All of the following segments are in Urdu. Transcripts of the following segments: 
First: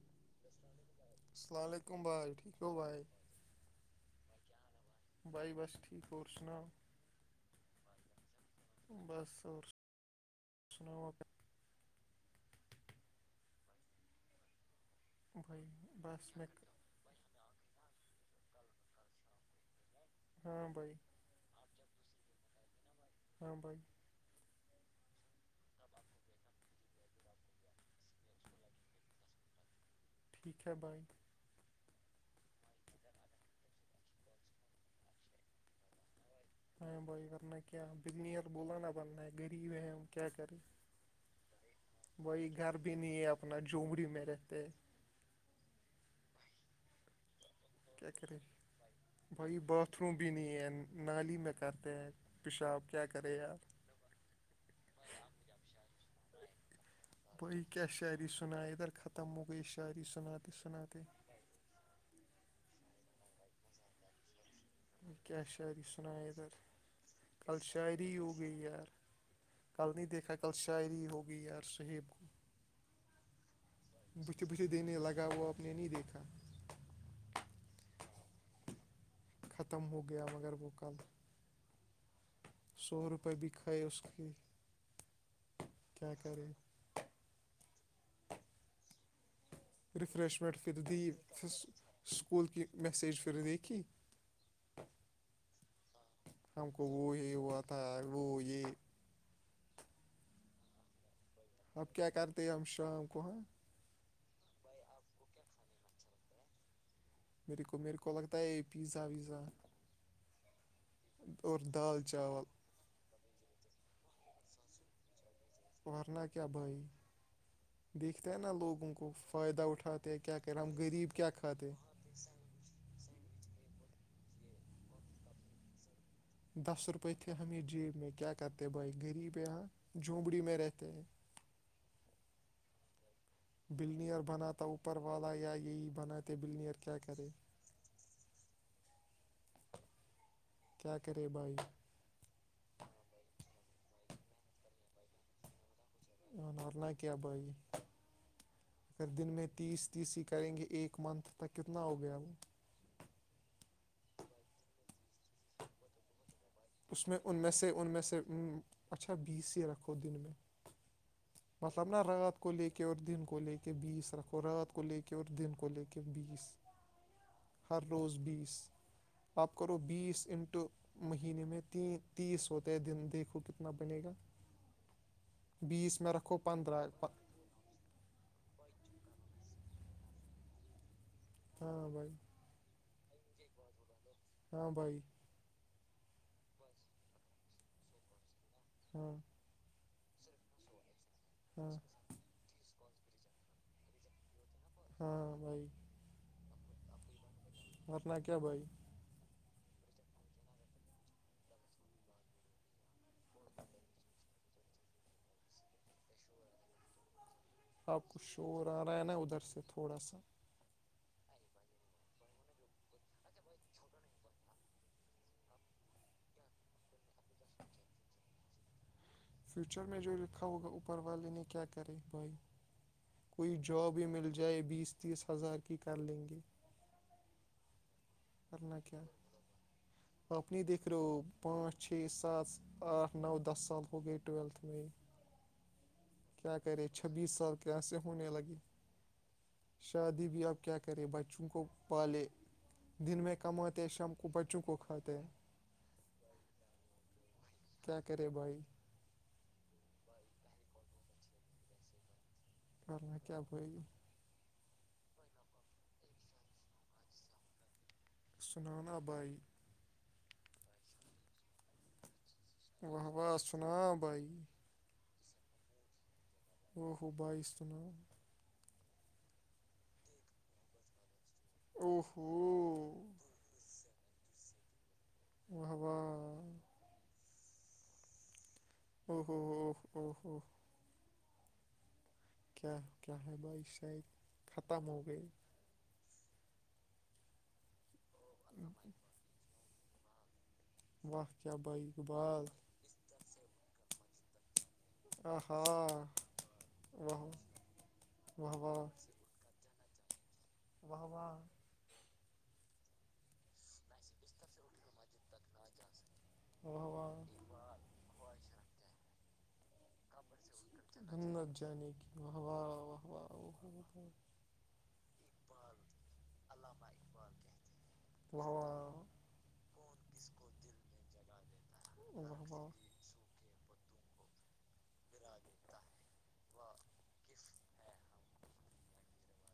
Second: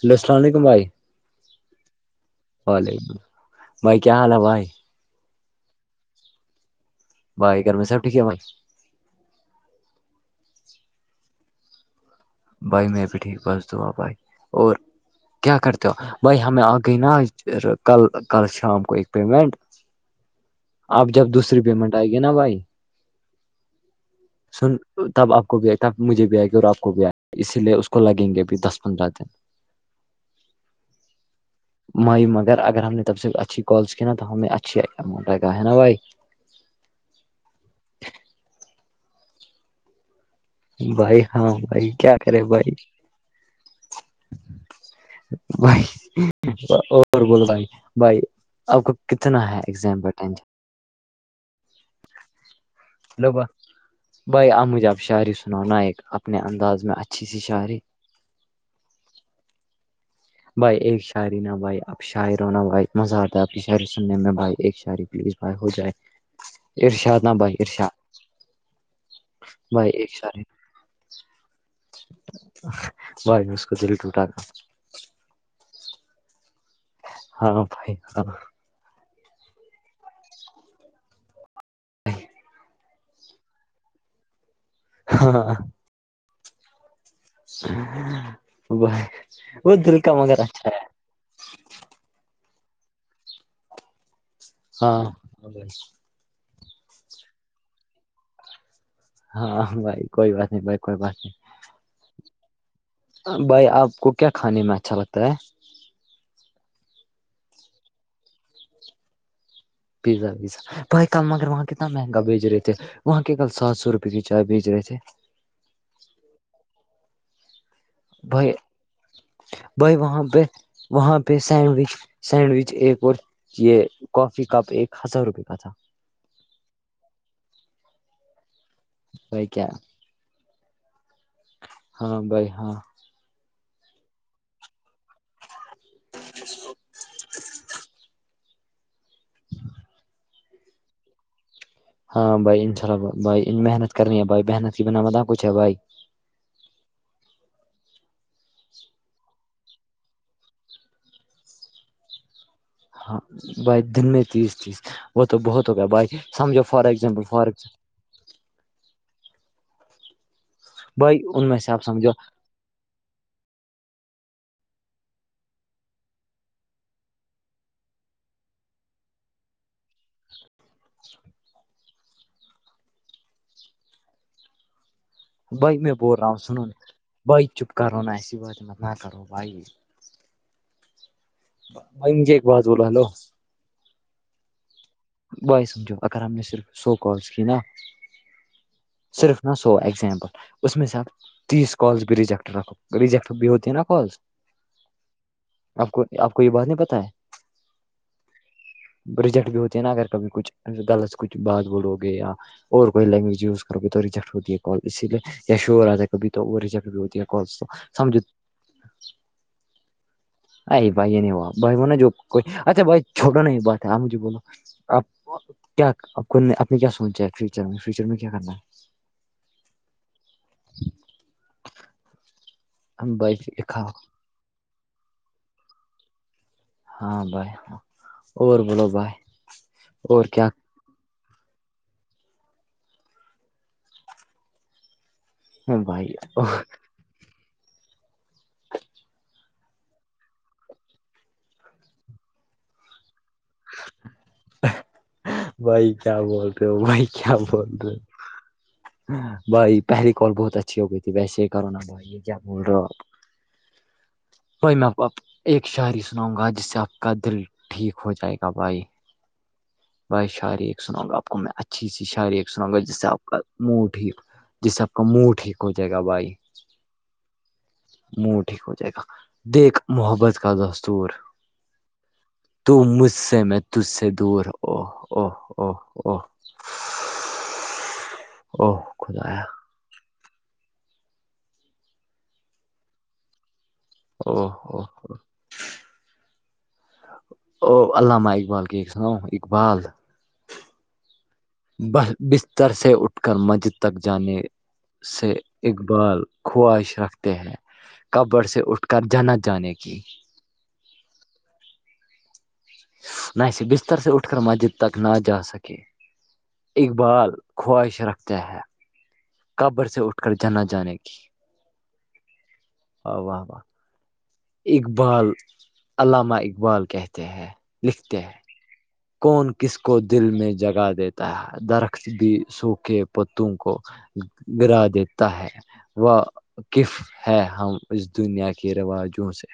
ہیلو السلام علیکم بھائی السل علیکم بائے ٹھیک ہو بھائی وعلیکم الام بھائی کیا حال ہے بھائی بھائی بس ٹھیک اور سناؤ بھائی گھر میں سب ٹھیک ہے بھائی بس اور س بھائی میں بھی ٹھیک بس دوں بھائی اور کیا بھائی کرتے ہو بس بھائی میں ہمیں گئی نا آج کل کل شام کو ایک پیمنٹ ہاں بھائی آپ جب دوسری پیمنٹ آئے گی نا بھائی ہاں بھائی سن تب آپ کو بھی آئے تب مجھے بھی آئے اور آپ کو بھی آئے اسی لیے اس کو لگیں گے بھی دس پندرہ دن ٹھک ہے بائی مائی مگر اگر ہم نے تب سے اچھی کالس کی نا تو ہم اچھی ملگا ہے نا بھائی ہ بھائی ورنہ کیا بدنر بول نا بننا ہے غریب ہے ہم کیا کرے بھائی ہاں بھائی کیا کرے وہی بھائی گھر بھی نہیں ہے اپنا جومڑی میں رہتے ہے بھائی اور بول بھائی کیا کریں آ کو کت [unintelligible] بھائی باتھ روم بھی نہیں ہے نالی میں کرتے ہیں پیشاب کیا ہیلو کرے بھائی یار بھائی آپ مجھے آپ شاعری سناؤ نا ایک اپنے انداز میں اچھی سی بھائی شاعری کیا شاعری سنا ادھر ختم ہو گئی شاعری سنا بھائی ایک شاعری نہ بھائی اپ شاعر ہوناا بھائی مزہ آتا ہے آپ کی شاعری سننے میں بھائی ایک شاع میں کیا شاعری سنا ہے ادھر ارشاد نا بھائی کل ارشاد شاعری ہوگئی یار بھائی کل نہیں ایک دیکھا شاعری کل شاعری ہوگئی یار سہیب بھائی اس کو دل ٹوٹا گا بھے بھے دینے لگا وہ آپ نے نہیں دیکھا ہاں بھائی ہاں ختم ہو گیا مگر وہ کل سورپے بھی کائے اس کے ہاں کیا کرے ا ب [unintelligible] ریفریشمنٹ پھر دی سکول کی میسیج پھر دیکھیھی ہاں ا ج [unintelligible] ہم کو وہ یہ ہوا تھا وہ یہ ہاں بھائی کوئی بات نہیں بائی کوئی بات نہیں اب کیا کرتے ہیں ہم شام کو ہاں بھائی آپ کو کیا کھانے میں اچھا لگتا ہے میرے کو میرے کو لگتا ہے پیزا ویزا پیزا وزا بائی کل مگر اور وہاں کتنا دال مہنگا بھیج چاول رہے تھے وہاں کے کل سات سو روپے کی چائے بیچ رہے تھے توورنا کیا بھائی دیکھتے ہے نا بھائی لوگوں کو فائدہ بھائی اٹھاتے ہیں وہاں کیا پہ کر ہم غریب وہاں کیا پہ کھاتے ہیں سینڈوچ سینڈوچ ایک اور یہ کافی کپ ایک ہزار روپئے کا تھا دس روپئے تھے ہم یہ جیب میں کیا کرتے بھائی غریب بھائی یہاں کیا جھونبڑی میں رہتے ہیں ہاں بائی ہاں بلنیئر بناتا اوپر والا یا یہی بناتے بلنیئر کیا کرے کیا کرے بائی ہاں بھائی ان شاء اللہ بائی محنت کر رہی ہے بھائی محنت کی بنا بت کچھ ہے بھائی ورنا کیا بھائی پھر دن میں تیس تیس ہی کریں گے ایک منتھ تک کتنا ہو گیا وہ ہاں بھائی دن میں تیس تیس وہ تو بہت ہو گیا بھائی سمجھو فار اس میں ایگزامپل ان فار میں سے ان میں سے اچھا بیسی رکھو دن میں بھائی ان میں سے بس آپ اب نا سمجھو رات کو لے کے اور دن کو لے کے بیس رکھو رات کو لے کے اور دن کو لے کے بیس ہر روز بیس آ پ کرو بیس اننٹو مہینے میں ت تیس ہوتا ہے دن دیکھو کتنا بنے گا [inaudible] بائی میں بیس بول رہا رکھو ہوں سنون پندرہ بائی چپ کرو نا ای نہ کرو بھائی ہاں بھائی بم ج ایک باز بولو نو [unintelligible] ہاں بھائی بوائے سمجھو اگر ہم نے صرف سو کالس کی نا ہاں صرف سو ایگزامپل اس میں سے آپ ہاں تیس کالس بھی ریجیکٹ رکھو ریجیکٹ بھی ہوتے ہے نا کالس ہاں بھائی آپ کو آپ کو یہ بات نہیں پت ہے ورنہ کیا بھائی ریجیکٹ بھی ہوتے ہے نا اگر کبھی کچھ لط سے کچھ بات بولو گے یا اور کوئی لینگویج یز کر گے تو ریجیکٹ ہوتی ہے کال اسی لیے یا شور راجا کبھی تو وہ ریا ک بھی ہوتی ہے کالس تو آپ سمجھو کچ شور آ رہا ہے نا ادھر سے تھوڑا سا بھائی نہیں بائی نے جو کوئی اچھا بھائی چوٹو نہیں بات ہے آمج جو بولو آپ کیا آپ کو آپ نے کیا سوچا ہے فیوچر میں فیوچر میں کیا کرنا ہے فیوچر میں جو لکھا ہوگا اوپر والے نے کیا کرے بھائی ہے ہم بھائی کوئی کھاؤ جاب ہی مل جائے بیس تیس ہزار کی کر لیں گے ہاں بھائی اور ورنہ بولو بھائی اور کیا فکرو پانچ چھ سات آٹھ نو دس سال ہو گئے ٹویلتھ ہاں بھائیو کیا کرے چھبیس سال کیسے ہونے لگے شادی بھی آپ کیا کریں بچوں کو پالے دن میں کماتے ہیں شام کو بچوں کو کھاتے ہیں بائی کیا بول رہے ہو بائی کیا بول رہے کیا ہو کرے بھائی بھائی پہلی کال بہت اچھی ہو گئی تھی ویسے ہی کرو نا بھائی یہ جامن رپ کرنا کیا بھائی بائی میں ایک شاعری سناؤں گا جس سے آپ کا دل ٹھیک ہو جائے بھائی سنانا بھائی بھائی شاریخ سناؤں گا آپ کو میں اچھی سی شارخ سناں گا جس سے واہ آپ کا واہ منہ سنا ٹھیک بھائی جس سے آپ کا منہ ٹھیک ہو جائے گا بھائی بائیستونام منہ ٹھیک ہو جائے گا دیکھ محبت کا دستور او تو ہو مجھ سے میں تج سے دور واہ او واہ ہاں ہاں کیا کیا ہے بھائی شاید ہاں ختم ہو گئے او اللامہ اقبال کی سناؤ اقبال واہت کیا بتا ہے بستر سے اٹھ کر منجھ تک جانے سے آہا اقبال خواہش واہ رکھتے ہیں کبر واہ سے اٹھ واہ کر جنت جانے کے جی واہو نہ اسے بستر سے اٹھ کر مسجد تک نہ جا سکے واہ واہ واہ اقبال خواہش رکھتے ہے قبر سے اٹھ کر جنت جانے کی ہمنت جانے کہ ہاں واہ واہ واہ اقبال علامہ اقبال کہتے ہیں لکھتے ہیں واہ واہ کون کس کو دل میں جگا دیتے درخت بھی واہ سوکے پتوں کو گرا دیتا ہے وہ کف ہے ہم اس دنیا کے رواجوں سے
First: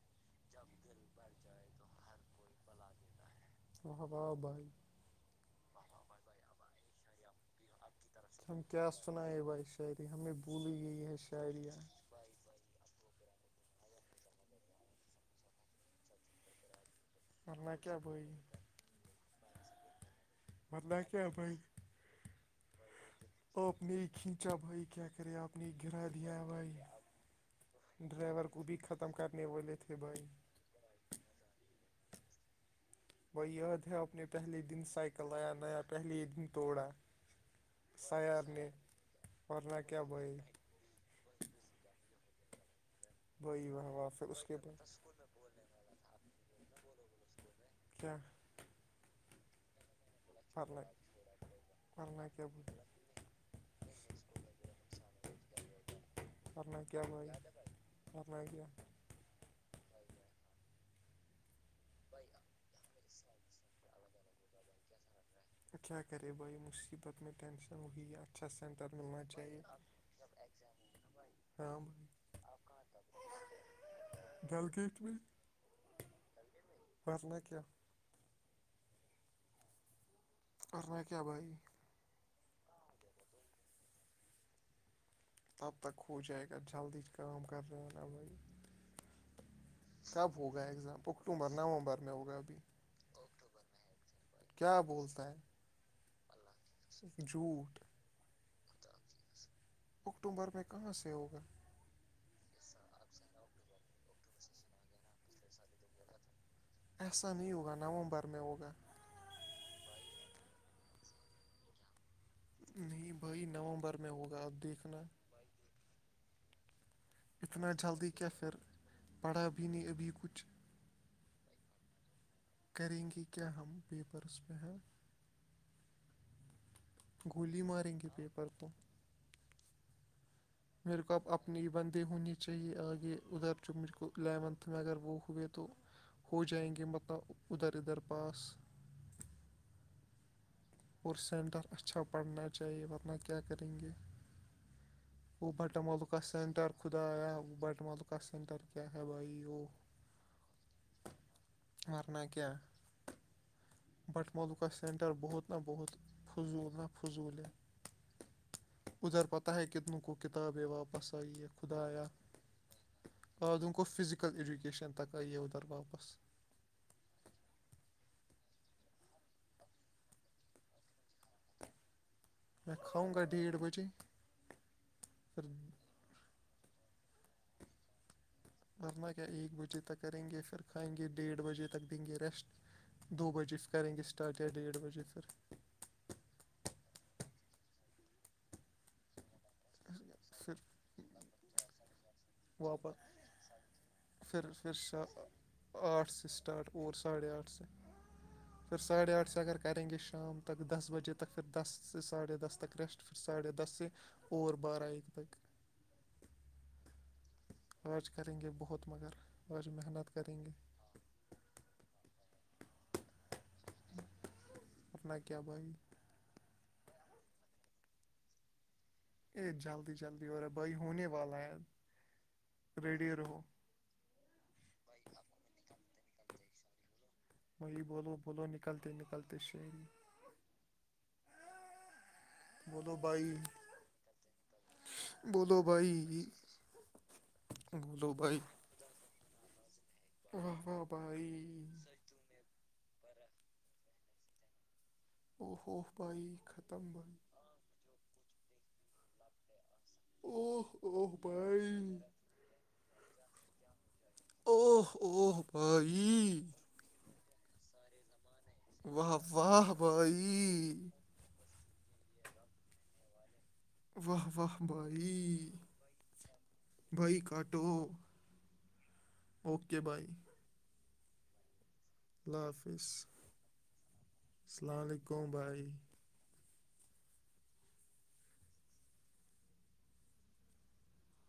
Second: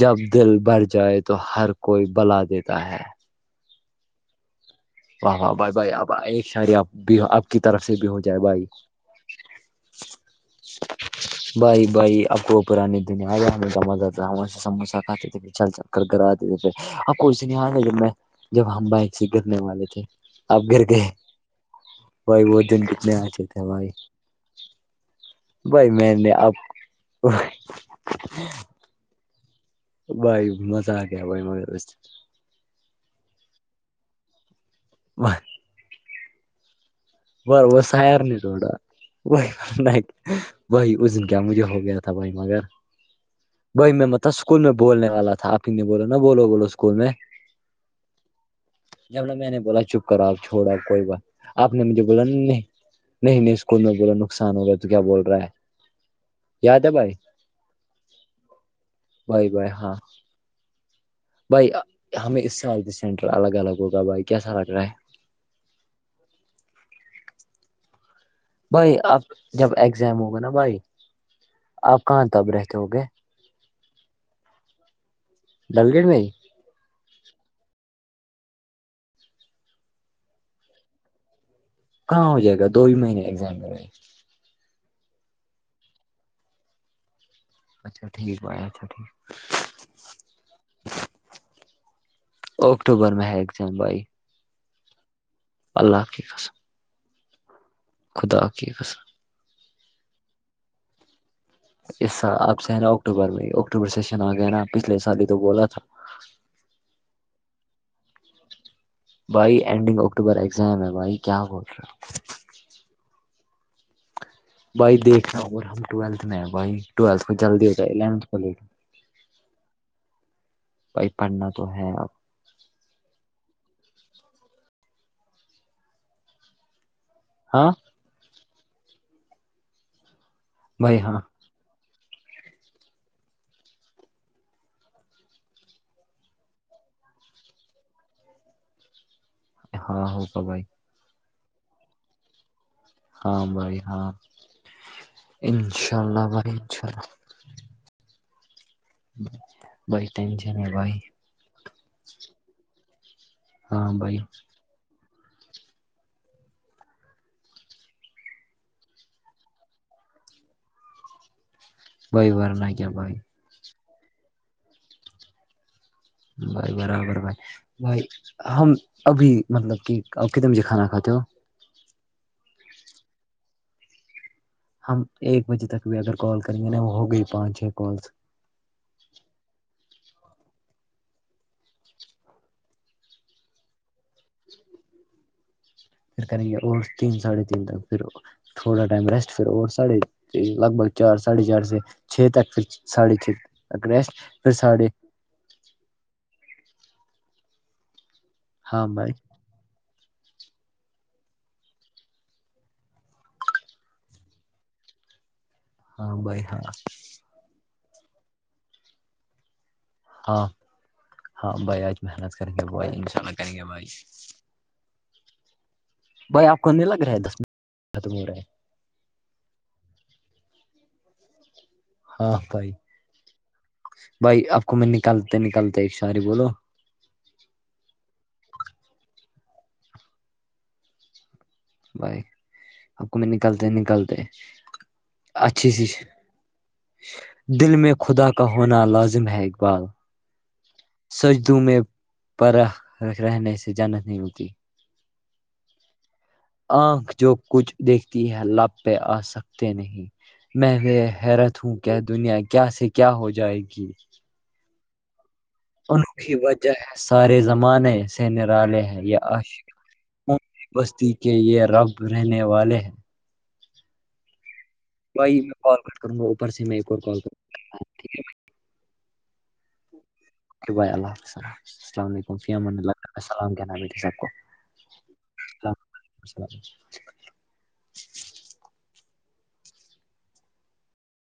جب دل بڑھ جائے تو ہر کوئی بلا دیتا ہے واہ واہ بائی ہاں بھائی بھائی اب ایک ساریپ ہم کیا سنائے بھائی شاعری ہمیں بھول گ یہ شاعرییاں بھائی بھائی آپ کو پرانی دنیا ہے ہمیں جما جا تھا وہ سے سموسہ کھاتے تھے پھر چل چل کرواتےتے تھے کچھ نہیں آ ورنہ رہا جب کیا میں بھائی جب ہم بائک سے گرنے والے تھ آپ گھر گ ورنہ کیا بھائی بائی وہ دن کتنے چے تھے آپ ہمائی نے ہی کھینچا بھائی کیا کرے آپ نے گرا نے دیا ہے آپ بھائی کو ڈرائیور کو بھی ختم ختم کرنے تھے بھائی بائی مزا آ گیا بھائی وہ یاد ہے اپنے پہلے دن سائیکل آیا نیا پہلے ہی دن توڑا بر وہسایار نہیں سیار نے تھوڑا وہ ورنہ کیا بھائی وہی اس دن کیا مجھے ہو گیا تھا وہی مگر بھائی واہ وہی میں واہ مب پھر اس کے اسکول میں بعد بولنے والا تھا کنے بولو نا بولو بولوکول میں کیاچ جب ن میں نے بولا چپ کرا آپ چھوڑا پرنا کوئی بات آپ نے مجھے بولا پرنا نہیں کیا نہیں نہیں اسکول میں با نقصان ہوگا تو کیا بول رہا ہے پننا یاد ہے کیا بھائی لوے پننا کیا کیا بائے بائے ہاں بھائی ہمیں اس سے آر سینٹر الگ الگ ہوگا بھائی کیسا لگ رہا ہے کیا کیا کرے باائی مصیبت میں ٹنشن وہی بھائی اب جب ایگزام ہوگا نا بھائی ہاں آپ کہاں تب رہتے ہو گے چل کس ڈل گیٹ میں فھرنا کی اور میں کیا بھائی کہاں ہو جائے گا دو ہی مہینے ایگزام میں تب تک ہوھ جائے گ جلدیچ کا کر رہا اچھا ٹھیک بھائی اچھا ٹھیک کب ہوگا ایگزام اکتوبر نومبر میں ہوگا ابھی اکٹوبر میں ہے ایکگام بھائی کیا بولتا ہے اللہ حف قسم جھوٹھ خدا ا کےے قسلم اکتوبر میں کہاں سے ہوگا یس سر آپ سے ہے نا اکٹوبر میں اکٹوبر سیشن آ گیا نا پچھلے سال ہی تو بولا تھا ایسا نہیں ہوگا نومبر میں ہوگا بھائی اینڈنگ اکٹوبر ایگزام ہے بھائی کیا رہا ہے نہیں بھ نومبر میں ہو بھائی دیکھا اور ہم ٹویلتھ میں بائی ٹویلت کو جلدی اتنا ہوتا ہے اتھ کیا کو پھر لیٹ پڑھا بھی نہیں ابھی کچھ بھائی پڑھنا تو ہے کریں گے کیا ہم پیپرس میںہ ہیں گولی ہاں ماریں گے پیپر کو بھائی میرے ہاں کوپ اپ اپنی بندے ہونی چاہیے آگے ادھر جو مجھ کو الیونتھ میں اگر وہ ہوئے تو ہو جائیں گے مطلب ادھر ادھر پاس ہاں ہو بھائی اور سینٹر اچھا پڑھنا چاہیئے ورنہ کیا ہاں کریں بھائی گے ہاں وہ بٹہ انشاء ملکا اللہ بھائی سینٹر انشاء خدایا بٹ ملکہ سینٹر کیا ہے اللہ بھائی وہ بھائی ٹینشن ہے بھائی مرنا کیا ہاں بھائی بٹمل کا سینٹر بہت بہت فضول نہ فضول ہے ادھر پتا ہے کتنی کو کتاب واپس آئی ہے خدایا بھائی ورنہ کیا بھائی قعدم گ فزكل ایجوکیشن تک آ اوتر واپس بھائی برابر بھائی بھائی ہم ابھی مطلب کہ کتنے بجے کھانا کھاتے ہو میں کھاؤ گا ڈیڑھ بجے ہم ایک پھر بجے تک بھی اگر کال کریں گے نا وہ ہو گئی پانچ چھ کالس بم اگر ایک بجے تک کریں گے پھر کھائیں گے ڈیڈھ بجے تک دیں گے ریسٹ دو بجے پھر کریں گے اسٹارٹ یا ڈیڑھ بجے پھر پھر کریں گے اور تین ساڑھے تین تک پھر تھوڑا ٹائم ریسٹ فر اور ساڑھے پھر لگ بھگ چار ساڑھے چار سے چھ تک واپس ساڑھے چھ ٹک‌ریسٹ پھر ساڑھے آٹھ سے سٹارٹ اور ساڑھے آٹھ سے پھر ہاں بھائی ساڑھے آٹھ سے اگر کریں گے شام تک دس بجے تک فر دس سے ساڑھے دس تک ریسٹ پھر ساڑھے دس سے اور بارہ ایک تک ہاں بھائی ہاں آج کریں گے بہت مگر آج محنت کریں ہاں گے ہاں بھائی آج محنت کریں گے بھائی انشاء اللہ کریں گے بھائی ورنہ کیا بھائی بھائی آپ کونے لگ رہا ہے دس منٹ ختم ہو رہا ہے اے جلدی جلدی ہو رہا بھائی ہونے والا ہے ہاں بھائی ریڈی رہو بھائی آپ کو میں نکلتے نکالتے ایک شاعری بولوں بھائی بولو بولو نکلتے نکلتے شعری بھائی بولو اپ کو میں بھائی نکلتے نکلتے بولو اچھی سی بھائی دل میں بولو خدا بھائی کا ہونا ہونا لازم ہے اقبال واہ واہ بھائی پر رہنے سے جنت نہیں ملتی اوہ اوہ بھائی ختم آنکھ بھائی جو کچھ دیکھتی ہے لب پہ آ سکتے نہیں اوہ میں وے اوہ حیرت ہوں بھائی کے دنیا کیا سے کیا ہو جائے گی اوہ اوہ ان کی بھائی وجہ ہے سارے زمانے سے نرالے ہیں واہ یہ عاشق واہ بھائی بستی کے یہ رب رہنے والے ہیں واہ واہ بھائی میں کال کٹ کروں گا اوپر سے میں ایک اور بھائی کال کروں کاٹو اوکے بائی اوکے بای اللہ حافظ السلام علیکم فی امان حافظ اللہ السلام کہنا میری سب کو السلام علیکم بھائی [inaudible]